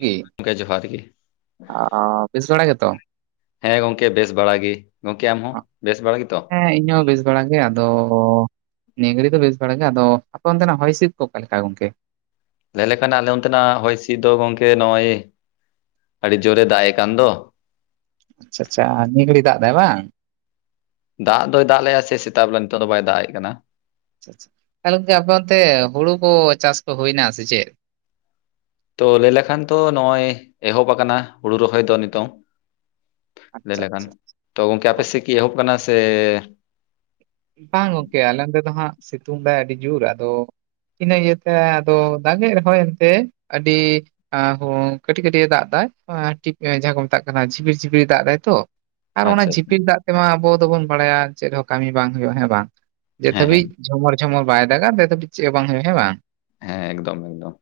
ᱜᱤ [inaudible] ᱜᱠᱮ ᱡᱚᱦᱟᱨ ᱜᱮ ᱵᱮᱥ ᱵᱟᱲᱟ ᱜᱮᱛᱚ? ᱦᱮ ᱜᱚᱝᱠᱮ ᱵᱮᱥ ᱵᱟᱲᱟ ᱜᱤ, ᱜᱚᱝᱠᱮ ᱟᱢ ᱦᱚ ᱵᱮᱥ ᱵᱟᱲᱟ ᱜᱮᱛᱚ? ᱦᱮ, ᱤᱧ ᱦᱚ ᱵᱮᱥ ᱵᱟᱲᱟ ᱜᱮ, ᱟᱫᱚ ᱱᱤᱭᱮ ᱜᱷᱟᱲᱤᱡ ᱫᱚ ᱵᱮᱥ ᱵᱟᱲ ᱜᱮ, ᱟᱫᱚ ᱟᱯᱮ ᱚᱱᱛᱮᱱᱟᱜ ᱦᱚᱭ ᱦᱤᱥᱤᱫ ᱠᱚ ᱚᱠᱟ ᱞᱮᱠᱟ ᱜᱚᱝᱠᱮ? ᱞᱟᱹᱭ ᱞᱮᱠᱷᱟᱱ ᱟᱞᱮ ᱚᱱᱛᱮᱱᱟᱜ ᱦᱚᱭ ᱦᱤᱥᱤᱫ ᱫᱚ, ᱜᱚᱝᱠᱮ ᱱᱚᱜᱚᱭ ᱟᱹᱰᱤ ᱡᱳᱨᱮ ᱫᱟᱜ ᱮ ᱠᱟᱱ ᱫᱚ᱾ ᱟᱪᱷᱟ, ᱟᱪᱷᱟ ᱱᱤᱜᱟᱲᱤᱡ ᱫᱟᱜ ᱫᱟᱭ ᱵᱟᱝ? ᱫᱟᱜ ᱫᱚᱭ ᱫᱟᱜ ᱞᱮᱼᱟ ᱥᱮ ᱥᱮᱛᱟᱜ ᱵᱮᱞᱟ, ᱱᱤᱛᱚᱜ ᱫᱚ ᱵᱟᱭ ᱫᱟᱜ ᱮᱫ ᱠᱟᱱᱟ᱾ ᱟᱪᱪᱷᱟ ᱟᱪᱪᱷᱟ, ᱦᱮ ᱜᱚᱝᱠᱮ ᱟᱯᱮ ᱚᱱᱛᱮ ᱦᱩᱲᱩ ᱠᱚ ᱪᱟᱥ ᱠᱚ ᱦᱩᱭᱱᱟ ᱥᱮ ᱪᱮᱫ? ᱛᱚ ᱞᱟᱹᱭ ᱞᱮᱠᱷᱟᱱ ᱛᱚ, ᱱᱚᱜᱼᱚᱭ ᱮᱦᱚᱵ ᱟᱠᱟᱱᱟ ᱦᱩᱲᱩ ᱨᱚᱦᱚᱭ ᱫᱚ ᱱᱤᱛᱚᱝ᱾ ᱞᱟᱹᱭ ᱟᱪᱪᱷᱟ ᱞᱮᱠᱷᱟᱱ ᱟᱪᱪᱷᱟ ᱛᱚ, ᱜᱚᱝᱠᱮ ᱚ ᱟᱯᱮ ᱥᱮᱫ ᱠᱤ ᱮᱦᱚᱵ ᱠᱟᱱᱟ ᱥᱮ ᱵᱟᱝ ᱜᱚᱝᱠᱮ, ᱟᱞᱮ ᱱᱚᱛᱮ ᱫᱚ ᱦᱟᱸᱜ, ᱥᱤᱛᱩᱝ ᱫᱟᱭ ᱟᱹᱰᱤ ᱡᱳᱨ ᱟᱫᱚ ᱤᱱᱟᱹ ᱤᱭᱟᱹᱛᱮ, ᱟᱫᱚ ᱫᱟᱜᱮ ᱨᱮᱦᱚᱭ ᱮᱱᱛᱮ ᱟᱹᱰᱤ ᱟ ᱦᱳ ᱠᱟᱴᱤᱡ ᱠᱟᱴᱤᱡ ᱮ ᱫᱟᱜ ᱫᱟ, ᱮ ᱴᱤᱯ ᱡᱟᱦᱟᱸ ᱠᱚ ᱢᱮᱛᱟᱜ ᱠᱟᱱᱟ, ᱡᱷᱤᱯᱤᱨ ᱡᱷᱩᱯᱤᱨ ᱮ ᱫᱟᱜ ᱫᱟᱭ ᱛᱚ, ᱟᱨ ᱚᱱᱟ ᱟᱪᱪᱷᱟ ᱡᱷᱤᱯᱤᱨ ᱫᱟᱜ ᱛᱮᱢᱟ ᱟᱵᱚ ᱫᱚᱵᱚᱱ ᱵᱟᱲᱟᱭᱟ ᱪᱮᱫ ᱦᱚ ᱠᱟᱹᱢᱤ ᱵᱟᱝ ᱦᱩᱭᱩᱜᱼᱟ, ᱦᱮ ᱵᱟᱝ ᱡᱮᱫ ᱦᱮᱸ ᱦᱮᱸ ᱦᱟᱵᱤᱡ ᱡᱷᱚᱢᱚᱨ ᱡᱷᱚᱢᱚᱨ ᱵᱟᱭ ᱫᱟᱜᱟ ᱵᱮᱥ ᱦᱟᱵᱤᱡ ᱪᱮᱫ ᱦᱚ ᱵᱟᱝ ᱦᱩᱭᱩᱼᱟ ᱦᱮ ᱵᱟᱝ? ᱦᱮ ᱮᱠᱫᱚᱢ ᱮᱠᱫᱚᱢ,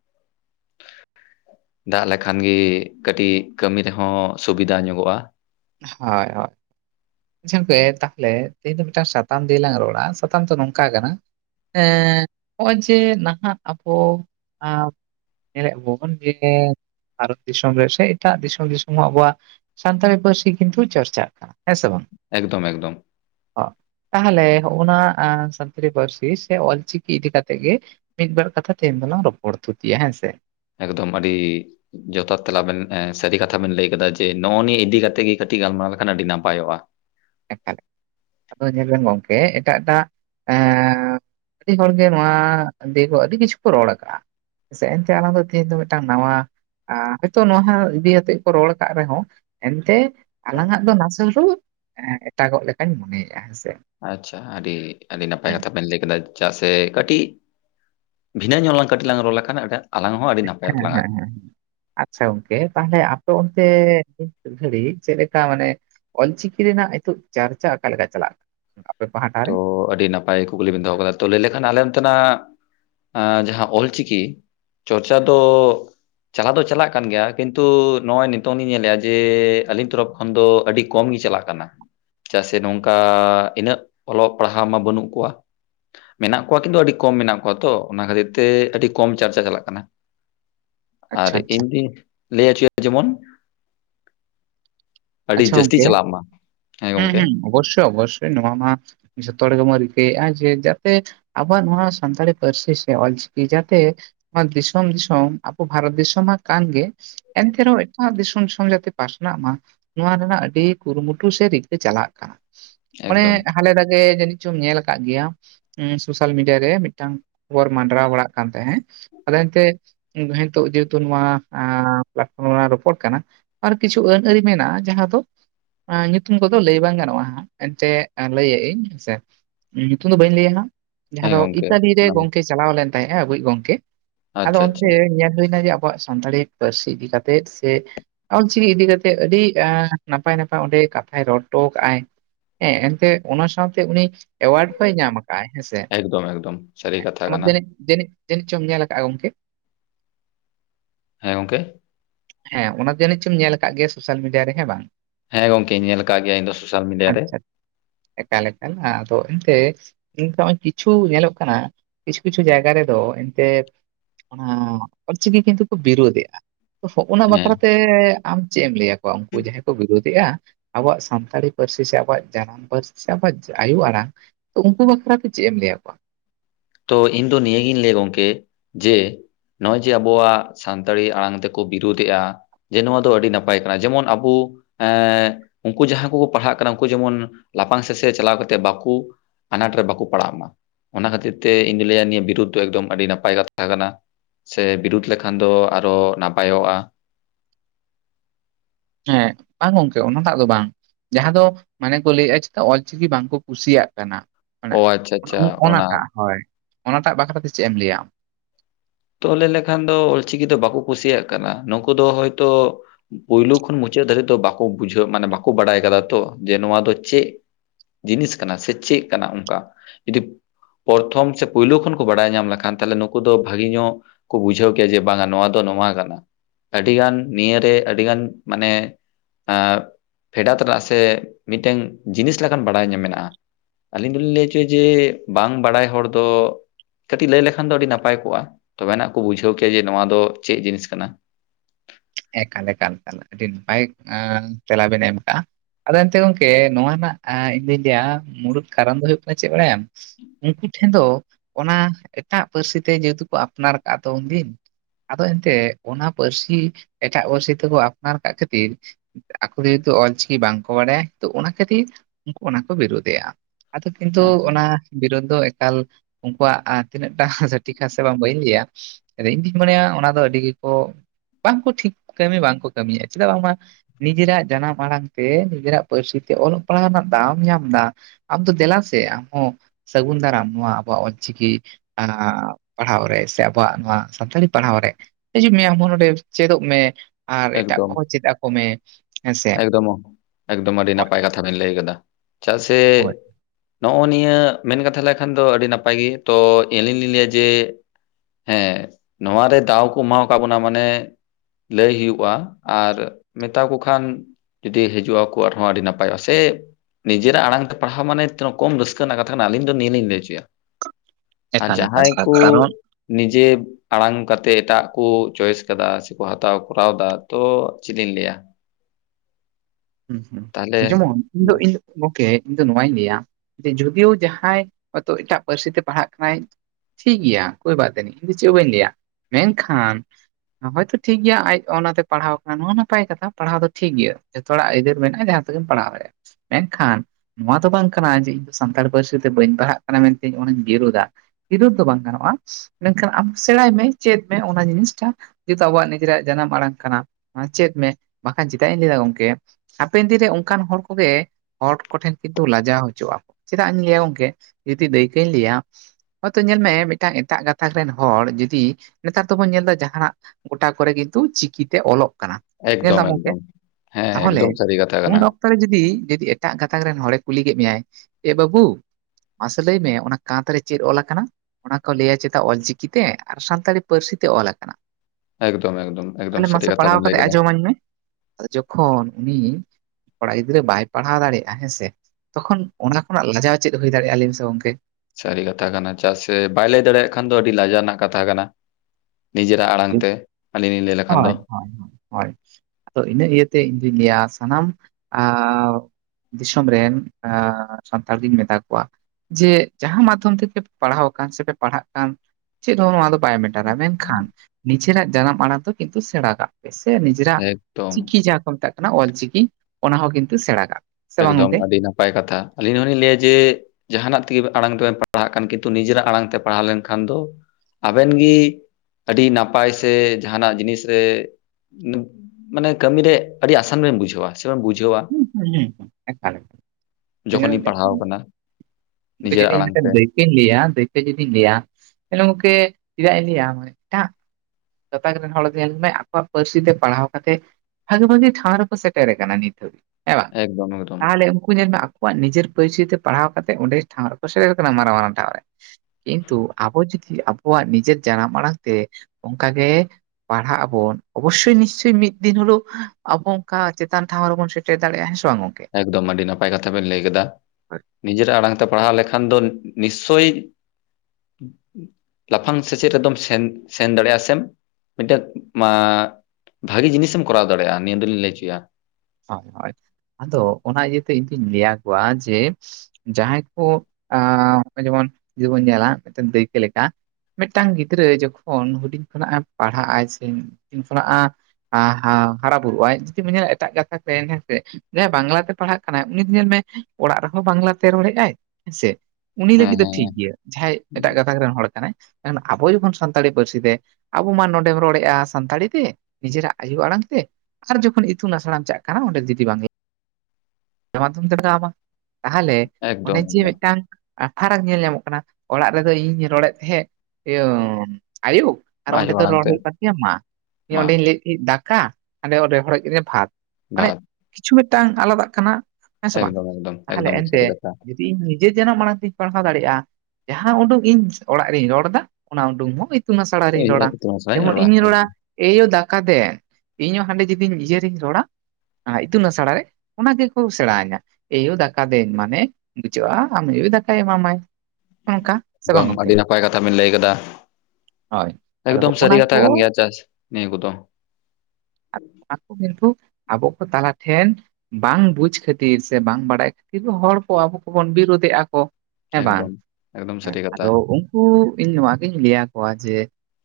ᱫᱟᱜ ᱞᱮᱠᱷᱟᱱ ᱜᱤ ᱠᱟᱴᱤᱡ ᱠᱟᱹᱢᱤ ᱨᱮᱦᱚ ᱥᱩᱵᱤᱫᱟ ᱧᱚᱜᱚᱜᱼᱟ᱾ ᱦᱳᱭ, ᱦᱳᱭ, ᱪᱪᱷᱟ ᱜᱚᱝᱠᱮ ᱛᱟᱦᱚᱞᱮ ᱛᱮᱦᱮᱧ ᱫᱚ ᱢᱤᱫᱴᱟᱝ ᱥᱟᱛᱟᱢ ᱫᱤᱭᱮ ᱞᱟᱝ ᱨᱚᱲᱟ, ᱥᱟᱛᱟᱢ ᱫᱚ ᱱᱚᱝᱠᱟ ᱠᱟᱱᱟ ᱮ ᱦᱚᱜᱼᱚᱭ ᱡᱮ ᱱᱟᱦᱟᱜ ᱟᱵᱚ ᱟ ᱧᱮᱞᱮᱫ ᱟᱵᱚᱱ ᱡᱮ ᱵᱷᱟᱨᱚᱛ ᱫᱤᱥᱚᱢ ᱨᱮ, ᱥᱮ ᱮᱴᱟᱜ ᱫᱤᱥᱚᱢ ᱫᱤᱥᱚᱢ ᱟᱵᱚᱣᱟᱜ ᱥᱟᱱᱛᱟᱲᱤ ᱯᱟᱹᱨᱥᱤ ᱠᱤᱱᱛᱩ ᱪᱚᱨᱪᱟᱜ ᱠᱟᱱᱟ, ᱦᱮ ᱥᱮ ᱵᱟᱝ? ᱮᱠᱫᱚᱢ ᱮᱠᱫᱚᱢ, ᱛᱟᱦᱚᱞᱮ ᱦᱚᱜᱼᱚ ᱱᱟ ᱮ ᱥᱟᱱᱛᱟᱲᱤ ᱯᱟᱹᱨᱥᱤ, ᱥᱮ ᱚᱞᱪᱤᱠᱤ ᱤᱫᱤ ᱠᱟᱛᱮᱫ ᱜᱮ ᱢᱤᱫ ᱵᱟᱨ ᱠᱟᱛᱷᱟ ᱛᱮᱦᱮᱧ ᱫᱚᱞᱟᱝ ᱨᱚᱯᱚᱲ ᱛᱷᱩᱛᱤᱭᱟ ᱦᱮᱸ ᱥᱮ, ᱮᱠᱫᱚᱢ ᱟᱹᱰᱤ ᱡᱚᱛᱷᱟᱛ ᱛᱮᱞᱟᱵᱮᱱ ᱥᱟᱹᱨᱤ ᱠᱟᱛᱷᱟ ᱵᱮᱱ ᱞᱟᱹᱭ ᱠᱟᱫᱟ, ᱡᱮ ᱱᱚᱜᱼᱚ ᱱᱤᱭᱟᱹ ᱤᱫᱤ ᱠᱟᱛᱮᱜ ᱜᱮ ᱠᱟᱹᱴᱤᱡ ᱜᱟᱞᱢᱟᱨᱟᱣ ᱞᱮᱠᱷᱟᱱ ᱟᱹᱰᱤ ᱱᱟᱯᱟᱭᱚᱜᱼᱟ᱾ [inaudible] ᱟᱫᱚ ᱧᱮᱞᱵᱮᱱ ᱜᱚᱝᱠᱮ ᱮᱴᱟᱜ ᱮᱴᱟᱜ ᱮ ᱟᱹᱰᱤ ᱦᱚᱲ ᱜᱮ ᱱᱚᱣᱟ ᱫᱤᱭ ᱟᱹᱰᱤ ᱠᱤᱪᱷᱩ ᱠᱚ ᱨᱚᱲ ᱟᱠᱟᱜᱼᱟ, ᱥᱮ ᱮᱱᱛᱮ ᱟᱞᱟᱝ ᱫᱚ ᱛᱮᱦᱮᱧ ᱫᱚ ᱢᱤᱫᱴᱟᱝ ᱱᱟᱣᱟ ᱮ ᱦᱚᱭᱛᱳ ᱱᱚᱣᱟ ᱤᱫᱤᱛᱮᱫ ᱠᱚ ᱨᱚᱲ ᱠᱟᱜ ᱨᱮᱦᱚᱸ, ᱮᱱᱛᱮ ᱟᱞᱟᱝᱟᱜ ᱫᱚ ᱱᱟᱥᱮ ᱦᱤᱞᱩ ᱦᱮ ᱮᱴᱟᱜᱚᱜ ᱞᱮᱠᱟᱧ ᱢᱚᱱᱮᱭᱮᱜᱼᱟ ᱦᱮᱸᱥᱮ, ᱟᱪᱪᱷᱟ, ᱟᱹᱰᱤ ᱟᱹᱰᱤ ᱱᱟᱯᱟᱭ ᱦᱩᱸ ᱠᱟᱛᱷᱟ ᱵᱮᱱ ᱞᱟᱹᱭ ᱠᱮᱫᱟ, ᱪᱮᱫᱟᱜ ᱥᱮ ᱠᱟᱹᱴᱤᱡ ᱵᱷᱤᱱᱟᱹ ᱧᱚᱜ ᱞᱟᱝ ᱠᱟᱹᱴᱤᱡ ᱞᱟᱝ ᱨᱚᱲ ᱞᱮᱠᱷᱟᱱ, ᱟᱞᱟᱝ ᱦᱚᱸ ᱟᱹᱰᱤ ᱱᱟᱯᱟᱭᱚᱜ ᱦᱮᱸ ᱛᱟᱞᱟᱝᱟ, ᱦᱮᱸ ᱦᱮᱸ ᱟᱪᱪᱷᱟ ᱜᱚᱝᱠᱮ ᱛᱟᱦᱞᱮ ᱟᱯᱮ ᱚᱱᱛ [unintelligible] ᱪᱮᱫᱮᱠᱟ ᱢᱟᱱᱮ? ᱚᱞᱪᱤᱠᱤ ᱨᱮᱱᱟᱜ ᱤᱛᱚᱜ ᱪᱟᱨᱪᱟ ᱚᱠᱟᱞᱮᱠᱟ ᱪᱟᱞᱟᱜ ᱠᱟᱱᱟ? ᱯᱟᱦᱴᱟ ᱨᱮ? ᱛᱚ ᱟᱹᱰᱤ ᱱᱟᱯᱟᱭ ᱠᱩᱠᱞᱤ ᱵᱮᱱ ᱫᱚᱦᱚᱣ ᱠᱟᱫᱟ, ᱛᱚ ᱞᱟᱹᱭ ᱞᱮᱠᱷᱟᱱ ᱟᱞᱮ ᱱᱛᱮᱱᱟᱜ ᱚ ᱡᱟᱦᱟᱸ ᱚᱞᱪᱤᱠᱤ ᱪᱚᱨᱪᱟ ᱫᱚ ᱪᱟᱞᱟᱣ ᱫᱚ ᱪᱟᱞᱟᱜ ᱠᱟᱱ ᱜᱮᱭᱟ, ᱠᱤᱱᱛᱩ ᱱᱚᱜᱼᱚᱭ ᱱᱤᱛᱚᱝ ᱞᱤᱧ ᱧᱮᱞᱮᱜ-ᱟ, ᱡᱮ ᱟᱞᱤᱧ ᱛᱚᱨᱚᱯ ᱠᱷᱚᱱ ᱫᱚ ᱟᱹᱰᱤ ᱠᱚᱢ ᱜᱤ ᱪᱟᱞᱟᱜ ᱠᱟᱱᱟ, ᱪᱮᱫᱟᱜ ᱥᱮ ᱱᱚᱝᱠᱟ ᱤᱱᱟᱹᱜ ᱚᱞᱚᱜ ᱯᱟᱲᱦᱟᱣ ᱢᱟ ᱵᱟᱹᱱᱩᱜ ᱠᱚᱣᱟ, ᱢᱮᱱᱟᱜ ᱠᱚᱣᱟ, ᱠᱤᱱᱛᱩ ᱟᱹᱰᱤ ᱠᱚᱢ ᱢᱮᱱᱟᱜ ᱠᱚᱣᱟ ᱛᱚ, ᱚᱱᱟ ᱠᱷᱟᱹᱛᱤᱨ ᱛᱮ ᱟᱹᱰᱤ ᱠᱚᱢ ᱪᱟᱨᱪᱟ ᱪᱟᱞᱟᱜ ᱠᱟᱱᱟ᱾ ᱟᱨ ᱟᱪᱪᱷᱟ ᱟᱪᱪᱷᱟ ᱤᱧ ᱫᱚᱧ ᱞᱟᱹᱭᱟ ᱦᱚᱪᱚᱭᱟ ᱡᱮᱢᱚᱱ, ᱟᱹᱰᱤ ᱟᱪᱪᱷᱟ ᱡᱟᱹᱥᱛᱤ ᱜᱚᱝᱠᱮ ᱪᱟᱞᱟᱜ ᱢᱟ ᱦᱮᱸ ᱦᱩᱸ ᱜᱚᱝᱠᱮ ᱦᱩᱸ ᱚᱵᱚᱥᱥᱳ ᱚᱵᱚᱥᱥᱳᱭ ᱱᱚᱣᱟ ᱢᱟ ᱡᱚᱛᱚ ᱦᱚᱲ ᱜᱮ ᱵᱚᱱ ᱨᱤᱠᱟᱹᱭᱮᱜ-ᱟ ᱡᱮ ᱡᱟᱛᱮ ᱟᱵᱚᱣᱟᱜ ᱱᱚᱣᱟ ᱥᱟᱱᱛᱟᱲᱤ ᱯᱟᱹᱨᱥᱤ ᱥᱮ ᱚᱞᱪᱤᱠᱤ ᱡᱟᱛᱮ ᱱᱚᱣᱟ ᱫᱤᱥᱚᱢ ᱫᱤᱥᱚᱢ ᱟᱵᱚ ᱵᱷᱟᱨᱚᱛ ᱫᱤᱥᱚᱢ ᱢᱟ ᱠᱟᱱ ᱜᱮ ᱮᱱᱛᱮ ᱨᱮᱦᱚᱸ ᱮᱴᱟᱜ ᱫᱤᱥᱚᱢ ᱥᱚᱸᱜᱮᱛᱮ ᱯᱟᱥᱱᱟᱜ ᱢᱟ ᱱᱚᱣᱟ ᱨᱮᱱᱟᱜ ᱟᱹᱰᱤ ᱠᱩᱨᱩᱢᱩᱴᱩ ᱥᱮ ᱨᱤᱠᱟᱹ ᱪᱟᱞᱟᱜ ᱠᱟᱱᱟ ᱮᱠᱫᱚᱢ ᱚᱱᱮᱠᱟ ᱟᱞᱮᱫᱟᱜᱮ ᱡᱟᱹᱱᱤᱡ ᱪᱚᱢ ᱧᱮᱞ ᱟᱠᱟᱫ ᱜᱮᱭᱟ? ᱩᱸ ᱥᱳᱥᱟᱞ ᱢᱤᱰᱤᱭᱟ ᱨᱮ ᱢᱤᱫᱴᱟᱝ ᱵᱚᱨ ᱢᱟᱸᱰᱨᱟᱣ ᱵᱟᱲᱟᱜ ᱠᱟᱱ ᱛᱟᱦᱮᱸᱫ ᱟᱫᱚ ᱮᱱᱛᱮ ᱵᱮᱦᱮ ᱛᱩ ᱡᱮᱦᱮᱫᱩ ᱱᱚᱣᱟ ᱮ ᱯᱮᱞᱟᱴ ᱯᱷᱚᱨᱚᱢ ᱨᱮ ᱨᱚᱯᱚᱲ ᱠᱟᱱᱟ ᱟᱨ ᱠᱤᱪᱷᱩ ᱟᱱ ᱟᱨᱤ ᱢᱮᱱᱟᱜ-ᱟ ᱡᱟᱦᱟᱸ ᱫᱚ ᱟ ᱧᱩᱛᱩᱢ ᱠᱚᱫᱚ ᱞᱟᱹᱭ ᱵᱟᱝ ᱜᱟᱱᱚᱜᱼᱟ ᱮᱱᱛᱮᱫ ᱞᱟᱹᱭᱮᱧ ᱥᱮ? ᱧᱤᱛᱩᱢ ᱫᱚ ᱵᱟᱹᱧ ᱞᱟᱹᱭᱟ ᱦᱟᱸᱜ ᱡᱟᱦᱟᱸ ᱦᱮᱸ ᱫᱚ ᱜᱚᱝᱠᱮ ᱤᱛᱛᱟᱫᱤ ᱨᱮ ᱚᱱᱟᱢᱟ ᱜᱚᱝᱠᱮᱥ ᱪᱟᱞᱟᱣ ᱞᱮᱱ ᱛᱟᱦᱮᱸᱜᱼᱟ ᱟᱵᱩᱭᱤᱡ ᱜᱚᱝᱠᱮ ᱟᱫᱚ ᱟᱪᱪᱷᱟ ᱚᱱᱛᱮ ᱟᱪᱪᱷᱟ ᱧᱮᱞ ᱦᱩᱭᱱᱟ ᱡᱮ ᱟᱵᱚᱣᱟᱜ ᱥᱟᱱᱛᱟᱲᱤ ᱯᱟᱹᱨᱥᱤ ᱤᱫᱤ ᱠᱟᱛᱮᱫ ᱥᱮ ᱚᱞᱪᱤᱠᱤ ᱤᱫᱤ ᱠᱟᱛᱮᱫ ᱟᱹᱰᱤ ᱮ ᱱᱟᱯᱟᱭ ᱱᱟᱯᱟᱭ ᱚᱸᱰᱮ ᱠᱟᱛᱷᱟᱭ ᱨᱚᱲ ᱴᱚᱣ ᱠᱟᱜᱟᱭ ᱦᱮᱸ ᱮᱱᱛᱮ ᱚᱱᱟ ᱥᱟᱶᱛᱮ ᱩᱱᱤ ᱮᱣᱟᱨᱰ ᱦᱚᱭ ᱧᱟᱢ ᱟ ᱤᱭᱟᱹ ᱥᱮ ᱮᱠᱫᱚᱢ ᱮᱠᱫᱚᱢ ᱥᱟᱹᱨᱤ ᱠᱟᱛᱷᱟ ᱚᱱᱟ ᱫᱚ ᱠᱟᱱᱟ ᱡᱟᱹᱱᱤᱡ ᱡᱟᱹᱱᱤᱡ ᱡᱟᱹᱱᱤᱡ ᱪᱚᱢ ᱧᱮᱞ ᱟᱠᱟᱜᱼᱟ ᱜᱚᱝᱠᱮ? ᱦᱮᱸ ᱜᱚᱝᱠᱮ ᱦᱮᱸ ᱚᱱᱟ ᱫᱚ ᱡᱟᱹᱱᱤᱜ ᱪᱚᱢ ᱧᱮᱞ ᱟᱠᱟᱫ ᱜᱮᱭᱟ ᱥᱳᱥᱟᱞ ᱢᱤᱰᱤᱭᱟ ᱨᱮ ᱦᱮᱸ ᱵᱟᱝ? ᱦᱮᱸ ᱜᱚᱝᱠᱮ ᱧᱮᱞ ᱠᱟᱜ ᱜᱤᱭᱟᱹᱧ ᱤᱧ ᱫᱚ ᱥᱳᱥᱟᱞ ᱢᱤᱰᱤᱭᱟ ᱨᱮ᱾ ᱟᱪᱪᱷᱟ ᱮᱠᱟᱞ ᱮᱠᱟᱞ ᱦᱟ ᱟᱫᱚ ᱮᱱᱛᱮ ᱤᱱᱠᱟᱹ ᱦᱚᱜᱚᱭ ᱠᱤᱪᱷᱩ ᱧᱮᱞᱚᱜ ᱠᱟᱱᱟ ᱠᱤᱪᱷᱩ ᱠᱤᱪᱷᱩ ᱡᱟᱭᱜᱟ ᱨᱮᱫᱚ ᱮᱱᱛᱮᱫ ᱚᱱᱟ ᱚᱞᱪᱤᱠᱤ ᱠᱤᱱᱛᱩ ᱠᱚ ᱵᱤᱨᱳᱫᱮᱜ-ᱟ ᱦᱚᱜᱚ ᱱᱟ ᱦᱮᱸ ᱵᱟᱠᱷᱨᱟᱛᱮ ᱟᱢ ᱪᱮᱫ ᱮᱢ ᱞᱟᱹᱭᱟᱠᱚᱣᱟ? ᱠᱩ ᱡᱟᱦᱟᱸᱭ ᱠᱚ ᱵᱤᱨᱳᱫᱮᱜᱼᱟ ᱟᱵᱚᱣᱟᱜ ᱥᱟᱱᱛᱟᱲᱤ ᱯᱟᱹᱨᱥᱤ ᱥᱮ ᱟᱵᱚᱣᱟᱜ ᱡᱟᱱᱟᱢ ᱯᱟᱹᱨᱥᱤ ᱥᱮ ᱟᱵᱚᱣᱟᱜ ᱟᱭᱳ ᱟᱲᱟᱝ ᱩᱱᱠᱩ ᱵᱟᱠᱷᱨᱟᱛᱮ ᱪᱮᱫ ᱮᱢ ᱞᱟᱹᱭᱟᱠᱚᱣᱟ? ᱛᱚ ᱤᱧᱫᱚ ᱱᱤᱭᱟᱹᱜᱤᱧ ᱞᱟᱹᱭᱟ ᱜᱚᱝᱠᱮ ᱡᱮ ᱱᱚᱜᱚᱭ ᱡᱮ ᱟᱵᱚᱣᱟᱜ ᱥᱟᱱᱛᱟᱲᱤ ᱟᱲᱟᱝ ᱛᱮᱠᱚ ᱵᱤᱨᱩᱫᱮᱜᱼᱟ ᱡᱮ ᱱᱚᱣᱟ ᱫᱚ ᱟᱹᱰᱤ ᱱᱟᱯᱟᱭ ᱠᱟᱱᱟ ᱡᱮᱢᱚᱱ ᱟᱵᱩ ᱮᱸ ᱩᱱᱠᱩ ᱡᱟᱦᱟᱸᱭ ᱠᱚᱠᱚ ᱯᱟᱲᱦᱟᱜ ᱠᱟᱱᱟ ᱩᱱᱠᱩ ᱡᱮᱢᱚᱱ ᱞᱟᱯᱷᱟᱝ ᱥᱮᱪᱮᱫ ᱪᱟᱞᱟᱣ ᱠᱮᱛᱮᱜ ᱵᱟᱠᱩ ᱟᱱᱟᱴ ᱨᱮ ᱵᱟᱠᱚ ᱯᱟᱲᱟᱜ ᱢᱟ ᱚᱱᱟ ᱠᱷᱟᱹᱛᱤᱨ ᱛᱮ ᱤᱧᱫᱩᱧ ᱞᱟᱹᱭᱫᱟ ᱱᱤᱭᱟᱹ ᱵᱤᱨᱩᱫᱽ ᱫᱚ ᱮᱠᱫᱚᱢ ᱟᱹᱰᱤ ᱱᱟᱯᱟᱭ ᱠᱟᱛᱷᱟ ᱠᱟᱱᱟ᱾ ᱥᱮ ᱵᱤᱨᱩᱫ ᱞᱮᱠᱷᱟᱱ ᱫᱚ ᱟᱨᱚ ᱱᱟᱯᱟᱭᱚᱜᱼᱟ᱾ ᱦᱮᱸ ᱵᱟᱝ ᱜᱚᱝᱠᱮ ᱚᱱᱟᱴᱟᱜ ᱫᱚ ᱵᱟᱝ ᱡᱟᱦᱟᱸ ᱫᱚ ᱢᱟᱱᱮ ᱠᱚ ᱞᱟᱹᱭᱮᱫᱼᱟ ᱪᱮᱛᱟ ᱚᱞ ᱪᱤᱠᱤ ᱵᱟᱝ ᱠᱚ ᱠᱩᱥᱤᱭᱟᱜ ᱠᱟᱱᱟ ᱢᱟᱱᱮ ᱚ ᱟᱪᱪᱷᱟ ᱟᱪᱪᱷᱟ ᱚᱱᱟ ᱴᱟᱜ ᱦᱳᱭ ᱚᱱᱟ ᱴᱟᱜ ᱵᱟᱠᱷᱨᱟ ᱛᱮ ᱪᱮᱫ ᱮᱢ ᱞᱟᱹᱭᱟ? ᱛᱚ ᱞᱟᱹᱭ ᱞᱮᱠᱷᱟᱱ ᱫᱚ ᱚᱞᱪᱤᱠᱤ ᱫᱚ ᱵᱟᱠᱚ ᱠᱩᱥᱤᱭᱟᱜ ᱠᱟᱱᱟ ᱱᱩᱠᱩ ᱫᱚ ᱦᱚᱭᱛᱳ ᱯᱩᱭᱞᱩ ᱠᱷᱚᱱ ᱢᱩᱪᱟᱹᱫ ᱫᱷᱟᱵᱤᱡ ᱫᱚ ᱵᱟᱠᱚ ᱵᱩᱡᱷᱟᱹᱣ ᱢᱟᱱᱮ ᱵᱟᱠᱚ ᱵᱟᱲᱟᱭ ᱟᱠᱟᱫᱟ ᱛᱚ ᱡᱮ ᱱᱚᱣᱟ ᱫᱚ ᱪᱮᱜ ᱡᱤᱱᱤᱥ ᱠᱟᱱᱟ ᱥᱮ ᱪᱮᱫ ᱠᱟᱱᱟ ᱚᱱᱠᱟ ᱡᱩᱫᱤ ᱯᱨᱚᱛᱷᱚᱢ ᱥᱮ ᱯᱳᱭᱞᱳ ᱠᱷᱚᱱ ᱠᱚ ᱵᱟᱲᱟᱭ ᱧᱟᱢ ᱞᱮᱠᱷᱟᱱ ᱛᱟᱦᱚᱞᱮ ᱱᱩᱠᱩ ᱫᱚ ᱵᱷᱟᱹᱜᱮ ᱧᱚᱜ ᱠᱚ ᱵᱩᱡᱷᱟᱹᱣ ᱠᱮᱭᱟ ᱡᱮ ᱵᱟᱝᱟ ᱱᱚᱣᱟ ᱫᱚ ᱱᱚᱣᱟ ᱠᱟᱱᱟ ᱟᱹᱰᱤ ᱜᱟᱱ ᱱᱤᱭᱟᱹ ᱨᱮ ᱟᱹᱰᱤ ᱜᱟᱱ ᱢᱟᱱᱮ ᱮ ᱯᱷᱮᱰᱟᱛ ᱨᱮᱱᱟᱜ ᱥᱮ ᱢᱤᱫᱴᱮᱱ ᱡᱤᱱᱤᱥ ᱞᱮᱠᱟᱱ ᱵᱟᱲᱟᱭ ᱧᱟ ᱢᱮᱱᱟᱜᱼᱟ ᱟᱹᱞᱤᱧ ᱫᱚᱞᱤᱧ ᱞᱟᱹᱭ ᱪᱚᱭᱟ ᱡᱮ ᱵᱟᱝ ᱵᱟᱲᱟᱭ ᱦᱚᱲ ᱫᱚ ᱠᱟᱹᱴᱤᱡ ᱞᱟᱹᱭ ᱞᱮᱠᱷᱟᱱ ᱫᱚ ᱟᱹᱰᱤ ᱱᱟᱯᱟᱭ ᱠᱚᱜᱼᱟ᱾ ᱛᱚᱵᱮᱱᱟᱜ ᱠᱚ ᱵᱩᱡᱷᱟᱹᱣ ᱠᱮᱭᱟ ᱡᱮ ᱱᱚᱣᱟ ᱫᱚ ᱪᱮᱫ ᱡᱤᱱᱤᱥ ᱠᱟᱱᱟ ᱮᱠᱟᱞ ᱮᱠᱟᱞ ᱟᱹᱰᱤ ᱱᱟᱯᱟᱭ ᱟᱱ ᱛᱮᱞᱟ ᱵᱤᱱ ᱮᱢ ᱟᱠᱟᱜᱼᱟ ᱟᱫᱚ ᱮᱱᱛᱮ ᱜᱚᱝᱠᱮ ᱱᱚᱣᱟ ᱨᱮᱱᱟᱜ ᱮ ᱤᱧ ᱫᱚᱧ ᱞᱟᱹᱭᱟ ᱢᱩᱲᱩᱫ ᱠᱟᱨᱚᱱ ᱫᱚ ᱦᱩᱭᱩᱜ ᱠᱟᱱᱟ ᱪᱮᱫ ᱵᱟᱲᱟᱭᱟᱢ ᱩᱱᱠᱩ ᱴᱷᱮᱱ ᱫᱚ ᱚᱱᱟ ᱮᱴᱟᱜ ᱯᱟᱹᱨᱥᱤ ᱛᱮ ᱡᱮᱦᱮᱛᱩ ᱠᱚ ᱟᱯᱱᱟᱨ ᱠᱟᱜᱼᱟ ᱫᱚ ᱩᱱᱫᱤᱱ, ᱟᱫᱚ ᱮᱱᱛᱮᱜ ᱚᱱᱟ ᱯᱟᱹᱨᱥᱤ ᱮᱴᱟᱜ ᱯᱟᱹᱨᱥᱤ ᱛᱮᱠᱚ ᱟᱯᱱᱟᱨ ᱟᱠᱟᱜ ᱠᱷᱟᱹᱛᱤᱨ ᱟᱠᱚ ᱫᱚ ᱡᱮᱦᱮᱛᱩ ᱚᱞᱪᱤᱠᱤ ᱵᱟᱝᱠᱚ ᱵᱟᱲᱟᱭᱟ ᱛᱚ ᱚᱱᱟ ᱠᱷᱟᱹᱛᱤᱨ ᱩᱱᱠᱩ ᱚᱱᱟ ᱠᱚ ᱵᱤᱨᱩᱫᱮᱜᱼᱟ ᱾ ᱟᱫᱚ ᱠᱤᱱᱛᱩ ᱟᱪᱪᱷᱟ, ᱚᱱᱟ ᱵᱤᱨᱩᱫᱽᱫᱷᱚ ᱮᱠᱟᱞ ᱩᱝᱠᱩᱣᱟᱜ ᱛᱤᱱᱟᱹᱜ ᱴᱟ ᱥᱟᱴᱤᱠᱟ ᱥᱮ ᱵᱟᱝ ᱵᱟᱹᱧ ᱞᱟᱹᱭᱟ ᱾ ᱟᱫᱚ ᱤᱧ ᱫᱩᱧ ᱢᱚᱱᱮᱭᱟ ᱚᱱᱟ ᱫᱚ ᱟᱹᱰᱤ ᱜᱮᱠᱚ ᱵᱟᱝᱠᱚ ᱴᱷᱤᱠ ᱠᱟᱹᱢᱤ ᱵᱟᱝᱠᱚ ᱠᱟᱹᱢᱤᱭᱟ ᱾ ᱪᱮᱫᱟᱜ ᱵᱟᱝ ᱢᱟ ᱱᱤᱡᱮᱨᱟᱜ ᱡᱟᱱᱟᱢ ᱟᱲᱟᱝ ᱛᱮ ᱱᱤᱡᱮᱨᱟᱜ ᱯᱟᱹᱨᱥᱤ ᱛᱮ ᱚᱞᱚᱜ ᱯᱟᱲᱦᱟᱣ ᱨᱮᱱᱟᱜ ᱫᱟᱣᱮᱢ ᱧᱟᱢ ᱮᱫᱟ, ᱟᱢ ᱫᱚ ᱫᱮᱞᱟ ᱥᱮ ᱟᱢ ᱦᱚᱸ ᱥᱟᱹᱜᱩᱱ ᱫᱟᱨᱟᱢ ᱱᱚᱣᱟ ᱟᱵᱚᱣᱟᱜ ᱚᱞᱪᱤᱠᱤ ᱟᱸᱻ ᱯᱟᱲᱦᱟᱣ ᱨᱮ ᱥᱮ ᱟᱵᱚᱣᱟᱜ ᱱᱚᱣᱟ ᱥᱟᱱᱛᱟᱲᱤ ᱯᱟᱲᱦᱟᱣ ᱨᱮ ᱾ ᱦᱤᱡᱩᱜ ᱢᱮ ᱟᱢ ᱦᱚᱸ ᱱᱚᱰᱮ ᱪᱮᱫᱚᱜ ᱢᱮ ᱟᱨ ᱮᱴᱟᱜ ᱮᱠᱫᱚᱢ ᱠᱚᱦᱚᱸ ᱪᱮᱫ ᱟᱠᱚ ᱢᱮ ᱦᱮᱸᱥᱮ ᱾ ᱮᱠᱫᱚᱢ ᱮᱠᱫᱚᱢ ᱟᱹᱰᱤ ᱱᱟᱯᱟᱭ ᱠᱟᱛᱷᱟ ᱵᱤᱱ ᱞᱟᱹᱭ ᱟᱠᱟᱫᱟ, ᱪᱮᱫᱟᱜ ᱥᱮ ᱦᱳᱭ ᱱᱚᱜᱼᱚᱭ ᱱᱤᱭᱟᱹ ᱢᱮᱱ ᱠᱟᱛᱷᱟ ᱞᱮᱠᱷᱟᱱ ᱫᱚ ᱟᱹᱰᱤ ᱱᱟᱯᱟᱭ ᱜᱮ ᱛᱚ ᱟᱞᱤᱧ ᱞᱤᱧ ᱞᱟᱹᱭᱟ ᱡᱮ ᱦᱮᱸ ᱱᱚᱣᱟ ᱨᱮ ᱫᱟᱣ ᱠᱚ ᱮᱢᱟᱣ ᱠᱟᱜ ᱵᱚᱱᱟ ᱢᱟᱱᱮ ᱞᱟᱹᱭ ᱦᱩᱭᱩᱜ ᱠᱚᱣᱟ ᱟᱨ ᱢᱮᱛᱟ ᱠᱚ ᱠᱷᱟᱱ ᱡᱩᱫᱤ ᱦᱤᱡᱩᱜ ᱟᱠᱚ ᱟᱨᱦᱚᱸ ᱟᱹᱰᱤ ᱱᱟᱯᱟᱭᱚᱜᱼᱟ ᱾ ᱥᱮ ᱱᱤᱡᱮᱨᱟᱜ ᱟᱲᱟᱝ ᱛᱮ ᱯᱟᱲᱦᱟᱣ ᱢᱟᱱᱮ ᱛᱤᱱᱟᱹ ᱠᱚᱢ ᱨᱟᱹᱥᱠᱟᱹ ᱨᱮᱱᱟᱜ ᱠᱟᱛᱷᱟ ᱠᱟᱱᱟ ᱟᱞᱤᱧ ᱫᱚ ᱱᱤᱭᱟᱹ ᱞᱤᱧ ᱞᱟᱹᱭ ᱦᱚᱪᱚᱭᱟ ᱾ ᱟᱨ ᱮᱠᱟᱞ ᱮᱠᱟᱞ ᱡᱟᱦᱟᱸᱭ ᱠᱚ ᱠᱟᱨᱚᱱ ᱱᱤᱡᱮ ᱟᱲᱟᱝ ᱠᱟᱛᱮ ᱮᱴᱟᱜ ᱠᱚ ᱪᱚᱭᱮᱥ ᱠᱟᱫᱟ ᱥᱮᱠᱚ ᱦᱟᱛᱟᱣ ᱟᱠᱚ ᱾ ᱦᱟᱛᱟᱣ ᱮᱫᱟ ᱛᱚ ᱪᱮᱫ ᱞᱤᱧ ᱞᱟᱹᱭᱟ ᱾ ᱦᱩᱸ ᱦᱩᱸ ᱛᱟᱦᱚᱞᱮ ᱡᱮᱢᱚᱱ ᱤᱧ ᱫᱚ ᱤᱧ ᱫᱚ ᱜᱚᱝᱠᱮ ᱤᱧ ᱫᱚ ᱱᱚᱣᱟᱧ ᱞᱟᱹᱭᱟ ᱡᱳᱫᱤᱭᱳ ᱡᱟᱦᱟᱸᱭ ᱦᱚᱭᱛᱳ ᱮᱴᱟᱜ ᱯᱟᱹᱨᱥᱤ ᱛᱮ ᱯᱟᱲᱦᱟᱜ ᱠᱟᱱᱟᱭ ᱴᱷᱤᱠ ᱜᱮᱭᱟ ᱠᱚᱭ ᱵᱟᱛ ᱱᱟᱦᱤ, ᱤᱧ ᱫᱚ ᱪᱮᱫ ᱵᱟᱹᱧ ᱞᱟᱹᱭᱟ ᱾ ᱢᱮᱱᱠᱷᱟᱱ ᱦᱳᱭᱛᱳ ᱴᱷᱤᱠ ᱜᱮᱭᱟ ᱟᱡ ᱚᱱᱟᱛᱮ ᱯᱟᱲᱦᱟᱣ ᱠᱷᱟᱱ ᱦᱚᱸ ᱱᱟᱯᱟᱭ ᱠᱟᱛᱷᱟ ᱯᱟᱲᱦᱟᱣ ᱫᱚ ᱴᱷᱤᱠ ᱜᱮᱭᱟ ᱾ ᱛᱷᱚᱲᱟ ᱟᱹᱭᱫᱟᱹᱨ ᱢᱮᱱᱟᱜᱼᱟ ᱡᱟᱦᱟᱸ ᱛᱮᱜᱮᱢ ᱯᱟᱲᱦᱟᱣ ᱫᱟᱲᱮᱭᱟᱜᱼᱟ ᱾ ᱢᱮᱱᱠᱷᱟᱱ ᱱᱚᱣᱟ ᱫᱚ ᱵᱟᱝ ᱠᱟᱱᱟ ᱡᱮ ᱤᱧ ᱫᱚ ᱥᱟᱱᱛᱟᱲ ᱯᱟᱹᱨᱥᱤ ᱛᱮ ᱵᱟᱹᱧ ᱯᱟᱲᱦᱟᱜ ᱠᱟᱱᱟ ᱢᱮᱱᱛᱮ ᱚᱱᱟᱧ ᱵᱤᱨᱩᱫᱟ ᱾ ᱵᱤᱨᱩᱫ ᱫᱚ ᱵᱟᱝ ᱜᱟᱱᱚᱜᱼᱟ ᱾ ᱢᱮᱱᱠᱷᱟᱱ ᱟᱢ ᱥᱮᱬᱟᱭ ᱢᱮ ᱪᱮᱫ ᱢᱮ ᱚᱱᱟ ᱡᱤᱱᱤᱥᱴᱟ ᱡᱮᱦᱮᱛᱩ ᱟᱵᱚᱣᱟᱜ ᱱᱤᱡᱮᱨᱟᱜ ᱡᱟᱱᱟᱢ ᱟᱲᱟᱝ ᱠᱟᱱᱟ ᱾ ᱚᱱᱟ ᱪᱮᱫ ᱢᱮ ᱵᱟᱠᱷᱟᱱ ᱪᱮᱫᱟᱜ ᱤᱧ ᱞᱟᱹᱭᱫᱟ ᱜᱚᱢᱠᱮ ᱦᱟᱯᱮᱱ ᱫᱤᱱ ᱨᱮ ᱚᱱᱠᱟᱱ ᱦᱚᱲ ᱠᱚᱜᱮ ᱦᱚᱲ ᱠᱚᱴᱷᱮᱱ ᱠᱤᱱᱛᱩ ᱞᱟᱡᱟᱣ ᱦᱚᱪᱚᱜᱼᱟ ᱠᱚ, ᱪᱮᱫᱟᱜ ᱤᱧ ᱞᱟᱹᱭᱟ ᱜᱚᱝᱠᱮ ᱡᱩᱫᱤ ᱫᱟᱹᱭᱠᱟᱹᱧ ᱞᱟᱹᱭᱟ ᱦᱚᱭᱛᱚ ᱧᱮᱞ ᱢᱮ ᱢᱤᱫᱴᱟᱝ ᱮᱴᱟᱜ ᱜᱟᱛᱟᱠ ᱨᱮᱱ ᱦᱚᱲ ᱡᱩᱫᱤ ᱱᱮᱛᱟᱨ ᱫᱚᱵᱚᱱ ᱧᱮᱞᱫᱟ ᱡᱟᱦᱟᱱᱟᱜ ᱜᱚᱴᱟ ᱠᱚᱨᱮ ᱠᱤᱱᱛᱩ ᱪᱤᱠᱤ ᱛᱮ ᱚᱞᱚᱜ ᱠᱟᱱᱟ ᱾ ᱮᱠᱫᱚᱢ ᱮᱠᱫᱚᱢ ᱾ ᱛᱟᱦᱚᱞᱮ ᱩᱱ ᱚᱠᱛᱚ ᱨᱮ ᱡᱩᱫᱤ ᱡᱩᱫᱤ ᱮᱴᱟᱜ ᱜᱟᱛᱟᱠ ᱨᱮᱱ ᱦᱚᱲᱮ ᱠᱩᱞᱤ ᱠᱮᱫ ᱢᱮᱭᱟᱭ ᱮ ᱵᱟᱹᱵᱩ ᱢᱟᱥᱮ ᱞᱟᱹᱭ ᱢᱮ ᱚᱱᱟ ᱠᱟᱸᱛ ᱨᱮ ᱪᱮᱫ ᱚᱞ ᱟᱠᱟᱱᱟ? ᱚᱱᱟ ᱠᱚ ᱞᱟᱹᱭᱟ ᱪᱮᱫᱟᱜ ᱚᱞᱪᱤᱠᱤ ᱛᱮ ᱟᱨ ᱥᱟᱱᱛᱟᱲᱤ ᱯᱟᱹᱨᱥᱤ ᱛᱮ ᱚᱞ ᱟᱠᱟᱱᱟ ᱮᱠᱫᱚᱢ ᱮᱠᱫᱚᱢ ᱾ ᱮᱠᱫᱚᱢ ᱛᱟᱦᱚᱞᱮ ᱥᱟᱹᱨᱤ ᱢᱟᱥᱮ ᱠᱟᱛᱷᱟ ᱯᱟᱲᱦᱟᱣ ᱵᱮᱱ ᱞᱟᱹᱭ ᱠᱟᱛᱮᱜ ᱠᱟᱫᱟ ᱟᱸᱡᱚᱢᱟᱹᱧ ᱢᱮ ᱾ ᱟᱫᱚ ᱡᱚᱠᱷᱚᱱ ᱩᱱᱤ ᱠᱚᱲᱟ ᱜᱤᱫᱽᱨᱟᱹ ᱵᱟᱭ ᱯᱟᱲᱦᱟᱣ ᱫᱟᱲᱮᱭᱟᱜᱼᱟ ᱦᱮᱸ ᱥᱮ ᱾ ᱛᱚᱠᱷᱚᱱ ᱚᱱᱟ ᱠᱷᱚᱱᱟᱜ ᱞᱟᱡᱟᱣ ᱪᱮᱫ ᱦᱩᱭ ᱫᱟᱲᱮᱭᱟᱜᱼᱟ ᱞᱟᱹᱭ ᱢᱮᱥᱮ ᱜᱚᱝᱠᱮ? ᱥᱟᱹᱨᱤ ᱠᱟᱛᱷᱟ ᱠᱟᱱᱟ ᱪᱮᱫᱟᱜ ᱥᱮ ᱵᱟᱭ ᱞᱟᱹᱭ ᱫᱟᱲᱮᱭᱟᱜ ᱠᱷᱟᱱ ᱫᱚ ᱟᱹᱰᱤ ᱞᱟᱡᱟᱣ ᱨᱮᱱᱟᱜ ᱠᱟᱛᱷᱟ ᱠᱟᱱᱟ ᱾ ᱱᱤᱡᱮᱨᱟᱜ ᱟᱲᱟᱝ ᱛᱮ ᱟᱹᱞᱤᱧ ᱞᱤᱧ ᱞᱟᱹᱭ ᱞᱮᱠᱷᱟᱱ ᱫᱚ ᱾ ᱦᱳᱭ ᱦᱳᱭ ᱾ ᱦᱳᱭ, ᱟᱫᱚ ᱤᱱᱟᱹ ᱤᱭᱟᱹᱛᱮ ᱤᱧᱫᱩᱧ ᱞᱟᱹᱭᱟ ᱥᱟᱱᱟᱢ ᱟᱻ ᱫᱤᱥᱚᱢ ᱨᱮᱱ ᱮᱻ ᱥᱟᱱᱛᱟᱲ ᱜᱤᱧ ᱢᱮᱛᱟ ᱠᱚᱣᱟ ᱾ ᱡᱮ ᱡᱟᱦᱟᱸ ᱢᱟᱫᱽᱫᱷᱚᱢ ᱛᱮᱯᱮ ᱯᱟᱲᱦᱟᱣ ᱟᱠᱟᱱ ᱥᱮᱯᱮ ᱯᱟᱲᱦᱟᱜ ᱠᱟᱱ ᱪᱮᱫ ᱦᱚᱸ ᱱᱚᱣᱟ ᱫᱚ ᱵᱟᱭ ᱢᱮᱴᱟᱨᱟ, ᱢᱮᱱᱠᱷᱟᱱ ᱱᱤᱡᱮᱨᱟᱜ ᱡᱟᱱᱟᱢ ᱟᱲᱟᱝ ᱫᱚ ᱠᱤᱱᱛᱩ ᱥᱮᱬᱟ ᱠᱟᱜ ᱯᱮ ᱥᱮ ᱱᱤᱡᱮᱨᱟᱜ ᱮᱠᱫᱚᱢ ᱪᱤᱠᱤ ᱡᱟᱦᱟᱸ ᱠᱚ ᱢᱮᱛᱟᱜ ᱚᱱᱟ ᱚᱞ ᱪᱤᱠᱤ ᱚᱱᱟ ᱦᱚᱸ ᱠᱤᱱᱛᱩ ᱥᱮᱬᱟ ᱠᱟᱜ ᱥᱮ ᱵᱟᱝ ᱮᱠᱫᱚᱢ ᱜᱚᱝᱠᱮ? ᱟᱹᱰᱤ ᱱᱟᱯᱟᱭ ᱠᱟᱛᱷᱟ᱾ ᱟᱹᱞᱤᱧ ᱦᱚᱞᱤᱧ ᱞᱟᱹᱭᱟ ᱡᱮ ᱡᱟᱦᱟᱱᱟᱜ ᱛᱮᱜᱮ ᱟᱲᱟᱝ ᱛᱮᱵᱮᱱ ᱯᱟᱲᱦᱟᱜ ᱠᱟᱱ ᱠᱤᱱᱛᱩ ᱱᱤᱡᱮᱨᱟᱜ ᱟᱲᱟᱝ ᱛᱮ ᱯᱟᱲᱦᱟᱣ ᱞᱮᱱᱠᱷᱟᱱ ᱫᱚ ᱟᱵᱮᱱ ᱜᱤ ᱟᱹᱰᱤ ᱱᱟᱯᱟᱭ ᱥᱮ ᱡᱟᱦᱟᱱᱟᱜ ᱡᱤᱱᱤᱥ ᱨᱮ ᱢᱟᱱᱮ ᱠᱟᱹᱢᱤ ᱨᱮ ᱟᱹᱰᱤ ᱟᱥᱟᱱ ᱵᱮᱱ ᱵᱩᱡᱷᱟᱹᱣᱟ ᱥᱮ ᱵᱤᱱ ᱵᱩᱡᱷᱟᱹᱣᱟ᱾ ᱩᱸᱦᱩ ᱮᱠᱟᱞ᱾ ᱡᱚᱠᱷᱚᱱᱤᱧ ᱯᱟᱲᱦᱟᱣ ᱟᱠᱟᱱᱟ᱾ ᱜᱚᱢᱠᱮ ᱡᱩᱫᱤ ᱱᱤᱡᱮᱨᱟᱜ ᱤᱧ ᱟᱲᱟᱝ ᱢᱤᱫᱴᱟᱝ ᱛᱮ ᱫᱟᱹᱭᱠᱟᱹᱧ ᱞᱟᱹᱭᱟ ᱫᱟᱹᱭᱠᱟᱹ ᱡᱩᱫᱤᱧ ᱞᱟᱹᱭᱟ ᱛᱟᱦᱚᱞᱮ ᱜᱚᱢᱠᱮ ᱪᱮᱫᱟᱜ ᱤᱧ ᱞᱟᱹᱭᱟ ᱮᱴᱟᱜ ᱜᱟᱛᱟᱠ ᱨᱮᱱ ᱦᱚᱲ ᱧᱮᱞ ᱢᱮ ᱟᱠᱚᱣᱟᱜ ᱯᱟᱹᱨᱥᱤ ᱛᱮ ᱯᱟᱲᱦᱟᱣ ᱠᱟᱛᱮᱜ ᱵᱷᱟᱹᱜᱤ ᱵᱷᱟᱹᱜᱤ ᱴᱷᱟᱶ ᱨᱮᱠᱚ ᱥᱮᱴᱮᱨ ᱠᱟᱱᱟ ᱱᱤᱛ ᱦᱟᱹᱵᱤᱡ ᱦᱮᱸ ᱵᱟᱝ ᱮᱠᱫᱚᱢ ᱮᱠᱫᱚᱢ ᱛᱟᱦᱚᱞᱮ ᱩᱱᱠᱩ ᱧᱮᱞ ᱢᱮ ᱟᱠᱣᱟᱜ ᱱᱤᱡᱮᱨ ᱯᱚᱨᱥᱤ ᱛᱮ ᱯᱟᱲᱦᱟᱣ ᱠᱟᱛᱮᱫ ᱚᱸᱰᱮ ᱴᱷᱟᱶ ᱨᱮᱠᱚ ᱥᱮᱴᱮᱨ ᱠᱟᱱᱟ ᱢᱟᱨᱟᱝ ᱢᱟᱨᱟᱝ ᱴᱷᱟᱶ ᱨᱮ᱾ ᱠᱤᱱᱛᱩ ᱟᱵᱚ ᱡᱩᱫᱤ ᱟᱵᱚᱣᱟᱜ ᱱᱤᱡᱮᱨ ᱡᱟᱱᱟᱢ ᱟᱲᱟᱝ ᱛᱮ ᱚᱱᱠᱟᱜᱮ ᱯᱟᱲᱦᱟᱜ ᱟᱵᱚᱱ ᱚᱵᱚᱥᱥᱳᱭ ᱱᱤᱥᱪᱳᱭ ᱢᱤᱫ ᱫᱤᱱ ᱦᱤᱞᱳᱜ ᱟᱵᱚ ᱚᱱᱠᱟ ᱪᱮᱛᱟᱱ ᱴᱷᱟᱶ ᱨᱮᱵᱚᱱ ᱥᱮᱴᱮᱨ ᱫᱟᱲᱮᱭᱟᱜᱼᱟ ᱦᱮᱸ ᱥᱮ ᱵᱟᱝ ᱜᱚᱝᱠᱮ? ᱮᱠᱫᱚᱢ ᱟᱹᱰᱤ ᱱᱟᱯᱟᱭ ᱠᱟᱛᱷᱟ ᱵᱮᱱ ᱞᱟᱹᱭ ᱠᱟᱫᱟ᱾ ᱱᱤᱡᱮᱨᱟᱜ ᱟᱲᱟᱝ ᱛᱮ ᱯᱟᱲᱦᱟᱣ ᱞᱮᱠᱷᱟᱱ ᱫᱚ ᱱᱤᱥᱪᱳᱚᱭ ᱞᱟᱯᱷᱟᱝ ᱥᱮᱪᱮᱫ ᱨᱮᱫᱚᱢ ᱥᱮᱱ, ᱥᱮᱱ ᱫᱟᱲᱮᱭᱟᱜᱼᱟ ᱥᱮᱢ ᱢᱤᱫᱴᱮᱱ ᱵᱷᱟᱹᱜᱤ ᱡᱤᱱᱤᱥᱮᱢ ᱠᱚᱨᱟᱣ ᱫᱟᱲᱮᱭᱟᱜᱼᱟ ᱱᱤᱭᱟᱹ ᱫᱚᱞᱤᱧ ᱞᱟᱹᱭ ᱦᱚᱪᱚᱭᱟ᱾ ᱦᱳᱭ ᱦᱳᱭ ᱟᱫᱚ ᱚᱱᱟ ᱤᱭᱟᱹᱛᱮ ᱤᱧ ᱫᱩᱧ ᱞᱟᱹᱭ ᱟᱠᱚᱣᱟ ᱡᱮ ᱡᱟᱦᱟᱸᱭ ᱠᱚ ᱟᱻ ᱱᱚᱜᱚᱭ ᱡᱮᱢᱚᱱ ᱡᱩᱫᱤ ᱵᱚᱱ ᱧᱮᱞᱟ ᱢᱤᱫᱴᱮᱱ ᱫᱟᱹᱭᱠᱟᱹ ᱞᱮᱠᱟ᱾ ᱢᱤᱫᱴᱟᱝ ᱜᱤᱫᱽᱨᱟᱹ ᱡᱚᱠᱷᱚᱱ ᱦᱩᱰᱤᱧ ᱠᱷᱚᱱᱟᱜᱼᱮ ᱯᱟᱲᱦᱟᱜ ᱟᱭ ᱥᱮ ᱦᱩᱰᱤᱧ ᱠᱷᱚᱱᱟᱜ ᱦᱟᱨᱟ ᱵᱩᱨᱩᱜ ᱟᱭ ᱡᱩᱫᱤ ᱵᱮᱱ ᱧᱮᱞᱟ ᱮᱴᱟᱜ ᱜᱟ ᱦᱮᱸᱥᱮ ᱡᱟᱦᱟᱸᱭ ᱵᱟᱝᱞᱟᱛᱮ ᱯᱟᱲᱦᱟᱜ ᱠᱟᱱᱟᱭ ᱩᱱᱤ ᱫᱚ ᱧᱮᱞ ᱢᱮ ᱚᱲᱟᱜ ᱨᱮᱦᱚᱸ ᱵᱟᱝᱞᱟᱛᱮ ᱨᱚᱲᱮᱫᱼ ᱟᱭ ᱦᱮᱸᱥᱮ ᱩᱱᱤ ᱦᱮᱸ ᱞᱟᱹᱜᱤᱫ ᱫᱚ ᱴᱷᱤᱠ ᱦᱮᱸ ᱜᱮᱭᱟ ᱡᱟᱦᱟᱸᱭ ᱮᱴᱟᱜ ᱜᱟᱛᱟᱠ ᱨᱮᱱ ᱦᱚᱲ ᱠᱟᱱᱟᱭ᱾ ᱟᱵᱚ ᱡᱚᱠᱷᱚᱱ ᱥᱟᱛᱟᱲᱤ ᱯᱟᱹᱨᱥᱤ ᱛᱮ ᱟᱵᱚ ᱢᱟ ᱱᱚᱰᱮᱢ ᱨᱚᱲᱮᱜᱼᱟ ᱥᱟᱱᱛᱟᱲᱤ ᱛᱮ ᱱᱤᱡᱮᱨᱟᱜ ᱟᱭᱳ ᱟᱲᱟᱝ ᱛᱮ ᱟᱨ ᱡᱚᱠᱷᱚᱱ ᱤᱛᱩᱱ ᱟᱥᱲᱟᱢ ᱪᱟᱞᱟᱜ [unintelligible] ᱚᱸᱰᱮ ᱡᱩᱫᱤ ᱵᱟᱝᱜᱮ ᱢᱟᱫᱽᱫᱷᱚᱢ ᱛᱮᱢ ᱧᱟᱢᱟ ᱛᱟᱦᱚᱞᱮ ᱚᱱᱮ ᱮᱠᱫᱚᱢ ᱡᱮ ᱮᱠᱫᱚᱢ ᱢᱤᱫᱴᱟᱝ ᱯᱷᱟᱨᱟᱠ ᱧᱮᱞ ᱧᱟᱢᱚᱜ ᱠᱟᱱᱟ ᱚᱲᱟᱜ ᱨᱮᱫᱚ ᱤᱧ ᱨᱚᱲᱮᱫ ᱛᱟᱦᱮᱸᱫ ᱤᱭᱟᱹ ᱟᱭᱩ ᱟᱨ ᱟᱭᱳ ᱚᱸᱰᱮ ᱫᱚ ᱟᱲᱟᱝ ᱨᱚᱲ ᱛᱮ ᱦᱩᱭᱩᱜ ᱠᱟᱱ ᱛᱤᱧᱟᱹ ᱢᱟ ᱤᱧ ᱢᱟ ᱚᱸᱰᱮᱧ ᱞᱟᱹᱭᱮᱫ ᱛᱟᱦᱮᱸ ᱫᱟᱠᱟ ᱦᱟᱸᱰᱮ [unintelligible] ᱵᱷᱟᱛ᱾ ᱢᱟᱱᱮ ᱵᱟᱫ ᱠᱤᱪᱷᱩ ᱢᱤᱫᱴᱟᱝ ᱟᱞᱟᱫᱟᱜ ᱠᱟᱱᱟ᱾ ᱦᱮᱸ ᱥᱮ ᱵᱟᱝ ᱮᱠᱫᱚᱢ ᱮᱠᱫᱚᱢ ᱮᱠᱫᱚ ᱛᱟᱦᱚᱞᱮ ᱮᱱᱛᱮ ᱥᱟᱹᱨᱤ ᱠᱟᱛᱷᱟ ᱡᱩᱫᱤ ᱤᱧ ᱱᱤᱡᱮᱨ ᱡᱟᱱᱟᱢ ᱟᱲᱟᱝ ᱛᱤᱧ ᱯᱟᱲᱦᱟᱣ ᱫᱟᱲᱮᱭᱟᱜᱼᱟ᱾ ᱡᱟᱦᱟᱸ ᱩᱰᱩᱝ ᱤᱧ ᱚᱲᱟᱜ ᱨᱤᱧ ᱨᱚᱲ ᱮᱫᱟ ᱚᱱᱟ ᱩᱰᱩᱝ ᱦᱚᱸ ᱤᱛᱩᱱ ᱟᱥᱲᱟ ᱨᱤᱧ ᱮᱭ ᱨᱚᱲᱟ ᱮᱛᱚ ᱥᱟᱭ ᱡᱮᱢᱚᱱ ᱤᱧᱤᱧ ᱨᱚᱲᱟ ᱮᱭᱳ ᱫᱟᱠᱟ ᱫᱮᱱ᱾ ᱤᱧ ᱦᱚᱸ ᱦᱟᱸᱰᱮ ᱡᱩᱫᱤᱧ ᱤᱭᱟᱹ ᱨᱤᱧ ᱨᱚᱲᱟ ᱟᱻ ᱤᱛᱩᱱ ᱟᱥᱲᱟ ᱨᱮ ᱚᱱᱟᱜᱮ ᱥᱮᱬᱟ ᱟᱹᱧᱟ ᱮᱭᱩ ᱫᱟᱠᱟ ᱫᱮᱱ ᱢᱟᱱᱮ ᱵᱩᱡᱷᱟᱹ-ᱟ ᱟᱢ ᱟᱭᱳ ᱫᱟᱠᱟᱭ ᱮᱢᱟᱢᱟᱭ᱾ ᱚᱱᱠᱟ ᱥᱮ ᱵᱟᱝ ᱮᱠᱫᱚᱢ ᱜᱚᱝᱠᱮ ᱟᱹᱰᱤ ᱱᱟᱯᱟᱭ ᱠᱟᱛᱷᱟ ᱵᱮᱱ ᱞᱟᱹᱭ ᱟᱠᱟᱫᱟ᱾ ᱦᱳᱭ ᱟᱫᱚ ᱮᱠᱫᱚᱢ ᱦᱚᱜᱼᱱᱟ ᱥᱟᱹᱨᱤ ᱠᱚ ᱠᱟᱛᱷᱟ ᱠᱟᱱ ᱜᱮᱭᱟ ᱪᱟᱥ ᱱᱤᱭᱟᱹ ᱠᱚᱫᱚ᱾ ᱟᱠᱚ ᱠᱤᱱᱛᱩ ᱟᱵᱚ ᱠᱚ ᱛᱟᱞᱟ ᱴᱷᱮᱱ ᱵᱟᱝ ᱵᱩᱡᱽ ᱵᱩᱡᱽ ᱠᱷᱟᱹᱛᱤᱨ ᱥᱮ ᱵᱟᱝ ᱵᱟᱲᱟᱭ ᱠᱷᱟᱹᱛᱤᱨ ᱦᱚᱲ ᱠᱚ ᱟᱵᱚ ᱠᱚᱵᱚᱱ ᱵᱤᱨᱳᱫᱮᱜᱼᱟ ᱠᱚ᱾ ᱦᱮᱸ ᱵᱟᱝ ᱮᱠᱫᱚᱢ ᱮᱠᱫᱚᱢ ᱦᱮᱸ ᱥᱟᱹᱨᱤ ᱠᱟᱛᱷᱟ ᱟᱫᱚ ᱩᱱᱠᱩ ᱤᱧ ᱱᱚᱣᱟᱜᱤᱧ ᱞᱟᱹᱭᱟᱠᱚᱣᱟ ᱡᱮ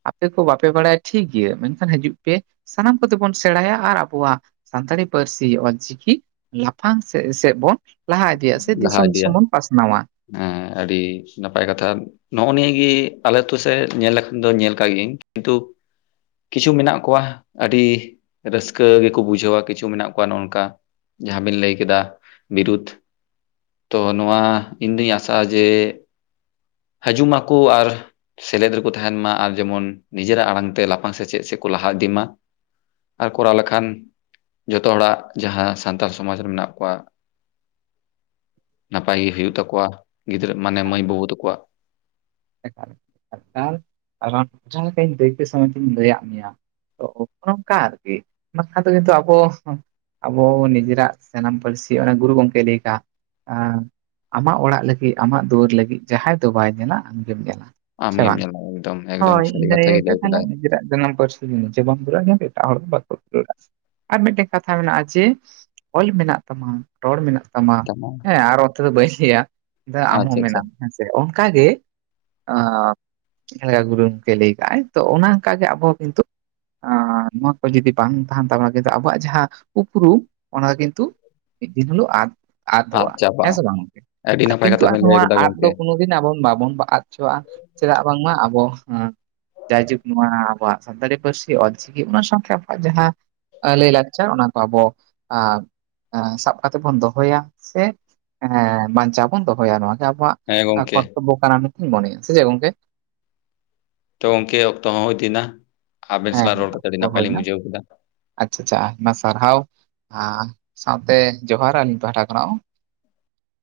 ᱟᱯᱮ ᱠᱚ ᱵᱟᱯᱮ ᱵᱟᱲᱟᱭᱟ ᱴᱷᱤᱠ ᱜᱮᱭᱟ ᱢᱮᱱᱠᱷᱟᱱ ᱦᱤᱡᱩᱜ ᱯᱮ ᱥᱟᱱᱟᱢ ᱠᱚᱛᱮ ᱵᱚᱱ ᱥᱮᱬᱟᱭᱟ ᱟᱨ ᱟᱵᱚᱭᱟᱜ ᱥᱟᱱᱛᱟᱲᱤ ᱯᱟᱹᱨᱥᱤ ᱚᱞ ᱪᱤᱠᱤ ᱞᱟᱯᱷᱟᱝ ᱥᱮᱜ ᱥᱮᱜ ᱵᱚᱱ ᱞᱟᱦᱟ ᱤᱫᱤᱭᱟ ᱥᱮ ᱞᱟᱦᱟ ᱫᱤᱥᱚᱢ ᱤᱫᱤᱭᱟ ᱫᱤᱥᱚᱢ ᱵᱚᱱ ᱯᱟᱥᱱᱟᱣᱟ ᱾ ᱦᱮᱸ ᱟᱹᱰᱤ ᱱᱟᱯᱟᱭ ᱠᱟᱛᱷᱟ᱾ ᱱᱚᱜᱼᱚ ᱱᱤᱭᱟᱹ ᱜᱮ ᱟᱞᱮ ᱟᱛᱳ ᱥᱮᱫ ᱧᱮᱞ ᱞᱮᱠᱷᱟᱱ ᱫᱚ ᱧᱮᱞ ᱠᱟᱜ ᱜᱤᱧ ᱠᱤᱱᱛᱩᱼᱼ ᱠᱤᱪᱷᱩ ᱢᱮᱱᱟᱜ ᱠᱚᱣᱟ ᱟᱹᱰᱤ - ᱨᱟᱹᱥᱠᱟᱹ ᱜᱮᱠᱚ ᱵᱩᱡᱷᱟᱹᱣᱟ ᱠᱤᱪᱷᱩ ᱢᱮᱱᱟᱜ ᱠᱚᱣᱟ ᱱᱚᱜ-ᱚ ᱱᱚᱝᱠᱟᱼᱼ ᱡᱟᱦᱟᱸ ᱵᱤᱱ ᱞᱟᱹᱭ ᱠᱮᱫᱟ ᱵᱤᱨᱩᱫ, ᱛᱚ ᱱᱚᱣᱟ ᱤᱧ ᱫᱩᱧ ᱟᱥᱟᱜᱼᱟ ᱡᱮ -ᱦᱟᱹᱡᱩᱜ ᱢᱟᱠᱩ ᱟᱨᱼᱼ ᱥᱮᱞᱮᱫ ᱨᱮᱠᱚ ᱛᱟᱦᱮᱱ ᱢᱟ ᱟᱨ ᱡᱮᱢᱚᱱ ᱱᱤᱡᱮᱨᱟᱜ ᱟᱲᱟᱝ ᱛᱮ ᱞᱟᱯᱷᱟᱝ ᱥᱮᱪᱮᱫ ᱥᱮᱜ ᱠᱚ ᱞᱟᱦᱟ ᱤᱫᱤ ᱢᱟ, ᱟᱨ ᱠᱚᱨᱟᱣ ᱞᱮᱠᱷᱟᱱ ᱡᱚᱛᱚ ᱦᱚᱲᱟᱜ ᱡᱟᱦᱟᱸ ᱥᱟᱱᱛᱟᱲ ᱥᱚᱢᱟᱡᱽ ᱨᱮ ᱢᱮᱱᱟᱜ ᱠᱚᱣᱟᱼᱼ ᱱᱟᱯᱟᱭ ᱜᱮ ᱦᱩᱭᱩᱜ ᱛᱟᱠᱚᱣᱟ ᱜᱤᱫᱽᱨᱟᱹ ᱢᱟᱱᱮ ᱢᱟᱹᱭ ᱵᱟᱹᱵᱩ ᱛᱟᱠᱚᱣᱟᱜ᱾ ᱡᱟᱦᱟᱸ ᱞᱮᱠᱟᱧ ᱫᱟᱹᱭᱠᱟᱹ ᱥᱚᱢᱮᱛᱤᱧ ᱞᱟᱹᱭᱟᱜ ᱢᱮᱭᱟ [inaudible] ᱟᱵᱚ ᱱᱤᱡᱮᱨᱟᱜ ᱡᱟᱱᱟᱢ ᱯᱟᱹᱨᱥᱤ ᱟᱲᱟᱝ ᱜᱩᱨᱩ ᱜᱚᱝᱠᱮ ᱞᱮᱭ ᱠᱟᱜ-ᱟ᱾ ᱟᱢ ᱟᱢᱟᱜ ᱚᱲᱟᱜ ᱞᱟᱹᱜᱤᱫ ᱟᱢᱟᱜ ᱫᱩᱣᱟᱹᱨ ᱞᱟᱹᱜᱤᱫ ᱡᱟᱦᱟᱸᱭ ᱫᱚ ᱵᱟᱭ ᱧᱮᱞᱟ ᱟᱢᱜᱮᱢ ᱧᱮᱞᱟ᱾ ᱥᱮ ᱟᱢᱜᱮᱢ ᱵᱟᱝ ᱧᱮᱞᱟ ᱮᱠᱫᱚᱢ ᱮᱠᱫᱚᱢ ᱦᱚᱭ ᱥᱟᱹᱨᱤ ᱤᱧ ᱠᱟᱛᱷᱟ ᱜᱮ ᱞᱟᱹᱭ ᱛᱟᱦᱚᱞᱮ ᱠᱮᱫᱟᱭ ᱱᱤᱡᱮᱨᱟᱜ ᱡᱟᱱᱟᱢ ᱯᱟᱹᱨᱥᱤᱼᱼ ᱥᱮ ᱵᱟᱢ ᱮᱴᱟᱜ ᱦᱚᱲ ᱫᱚ ᱵᱟᱠᱚ ᱫᱟᱹᱲᱟᱹᱼᱟ ᱟᱨ ᱢᱤᱫᱴᱮᱱ ᱠᱟᱛᱷᱟ ᱢᱮᱱᱟᱜᱼᱟ ᱡᱮ [inaudible] ᱚᱞ ᱢᱮᱱᱟᱜ ᱛᱟᱢᱟ, ᱨᱚᱲ ᱢᱮᱱᱟᱜ ᱛᱟᱢᱟ ᱦᱮᱸ ᱟᱨ ᱚᱱᱛᱮ ᱫᱚ ᱵᱟᱹᱧ ᱞᱮᱭᱟ ᱫᱟ ᱟᱢ ᱦᱚᱸ ᱟᱪᱪᱷᱟ ᱟᱪᱪᱷᱟ ᱢᱮᱱᱟᱢ ᱦᱮᱸᱥᱮ ᱚᱝᱠᱟ ᱜᱮ, ᱟᱵ ᱡᱟᱦᱟ ᱞᱮᱠᱟ ᱜᱩᱨᱩ ᱜᱚᱝᱠᱮ ᱞᱮᱭ ᱠᱟᱜ ᱟᱭ ᱛᱚ ᱚᱱᱟ ᱚᱱᱟᱠᱟᱜᱮ ᱟᱵᱚ ᱠᱤᱱᱛᱩᱼᱼ ᱟᱨ ᱱᱚᱣᱟ ᱠᱚ ᱡᱩᱫᱤ ᱵᱟᱝ ᱛᱟᱦᱟᱱ ᱛᱟᱢᱟ ᱵᱚᱱᱟ ᱠᱤᱛᱩ ᱟᱵᱚᱣᱟᱜ ᱡᱟᱦᱟᱸ ᱩᱯᱨᱩᱢ ᱚᱱᱟ ᱠᱤᱱᱛᱩᱼᱼ ᱢᱤᱫ ᱫᱤᱱ ᱦᱳᱞᱳᱜ ᱟᱫ ᱟᱫ ᱟᱫᱚᱼᱟ ᱦᱮᱸ ᱪᱟᱵᱟᱜᱼᱟ ᱥᱮ ᱵᱟᱝ ᱜᱚᱝᱠᱮ ᱟᱹᱰᱤ ᱟᱨ ᱱᱟᱯᱟᱭ ᱠᱤᱱᱛᱩ ᱠᱟᱛᱷᱟ ᱟᱨ ᱵᱮᱱ ᱞᱟᱹᱭ ᱱᱚᱣᱟ ᱠᱮᱫᱟ ᱟᱫ ᱫᱚ ᱜᱚᱝᱠᱮ ᱠᱳᱱᱳᱼᱼ ᱫᱤᱱ ᱟᱵᱚᱱ ᱵᱟᱵᱚᱱ ᱟᱫ ᱪᱚᱣᱟᱜᱼᱟ ᱪᱮᱫᱟᱜ ᱵᱟᱝᱢᱟ ᱟᱵᱚ ᱦᱚᱸᱻ ᱡᱟᱭᱡᱩᱜᱽ ᱱᱚᱣᱟ ᱟᱵᱚᱣᱟᱜ ᱥᱟᱱᱛᱟᱲᱤ ᱯᱟᱹᱨᱥᱤ ᱚᱞᱪᱤᱠᱤ ᱚᱱᱟ ᱥᱟᱶᱛᱮ ᱟᱵᱚᱣᱟᱜ ᱡᱟᱦᱟᱸᱼᱼ ᱞᱮ ᱞᱟᱠᱪᱟ ᱚᱱᱟ ᱠᱚ ᱟᱵᱚ ᱟᱨᱼᱼ ᱦᱟᱸ ᱥᱟᱵ ᱠᱟᱛᱮ ᱵᱚᱱ ᱫᱚᱦᱚᱭᱟ ᱥᱮ ᱮ ᱵᱟᱧᱪᱟᱣ ᱵᱚᱱ ᱫᱚᱦᱚᱭᱟ ᱱᱚᱣᱟ ᱜᱮ ᱟᱵᱚᱣᱟᱜᱼᱼ ᱦᱮᱸ ᱜᱚᱝᱠᱮ ᱠᱚᱛ ᱛᱚᱵᱵᱚ ᱠᱟᱱᱟ ᱢᱮᱱᱛᱮᱧ ᱢᱚᱱᱮᱭᱟ ᱥᱮ ᱡᱮ ᱜᱚᱝᱠᱮ? ᱛᱚ ᱜᱚᱝᱠᱮ ᱚᱠᱛᱚ ᱦᱚᱸ ᱦᱩᱭᱫᱤᱱᱟ ᱾ ᱟᱵᱮᱱ ᱦᱮᱸ ᱥᱟᱞᱟᱜ ᱨᱚᱲ ᱠᱟᱛᱮ ᱟᱰᱤ ᱚᱠᱛᱚ ᱱᱟᱯᱟᱭ ᱞᱤᱧ ᱦᱩᱭᱱᱟ ᱵᱩᱡᱷᱟᱹᱣ ᱠᱮᱫᱟ᱾ ᱟᱪᱪᱷᱟ ᱪᱷᱟ ᱟᱭᱢᱟ ᱥᱟᱨᱦᱟᱣ ᱥᱟᱶᱛᱮ ᱡᱚᱦᱟᱨ ᱟᱹᱞᱤᱧ ᱯᱟᱦᱟᱴᱟ ᱠᱷᱚᱱᱟᱜ ᱦᱚᱸ᱾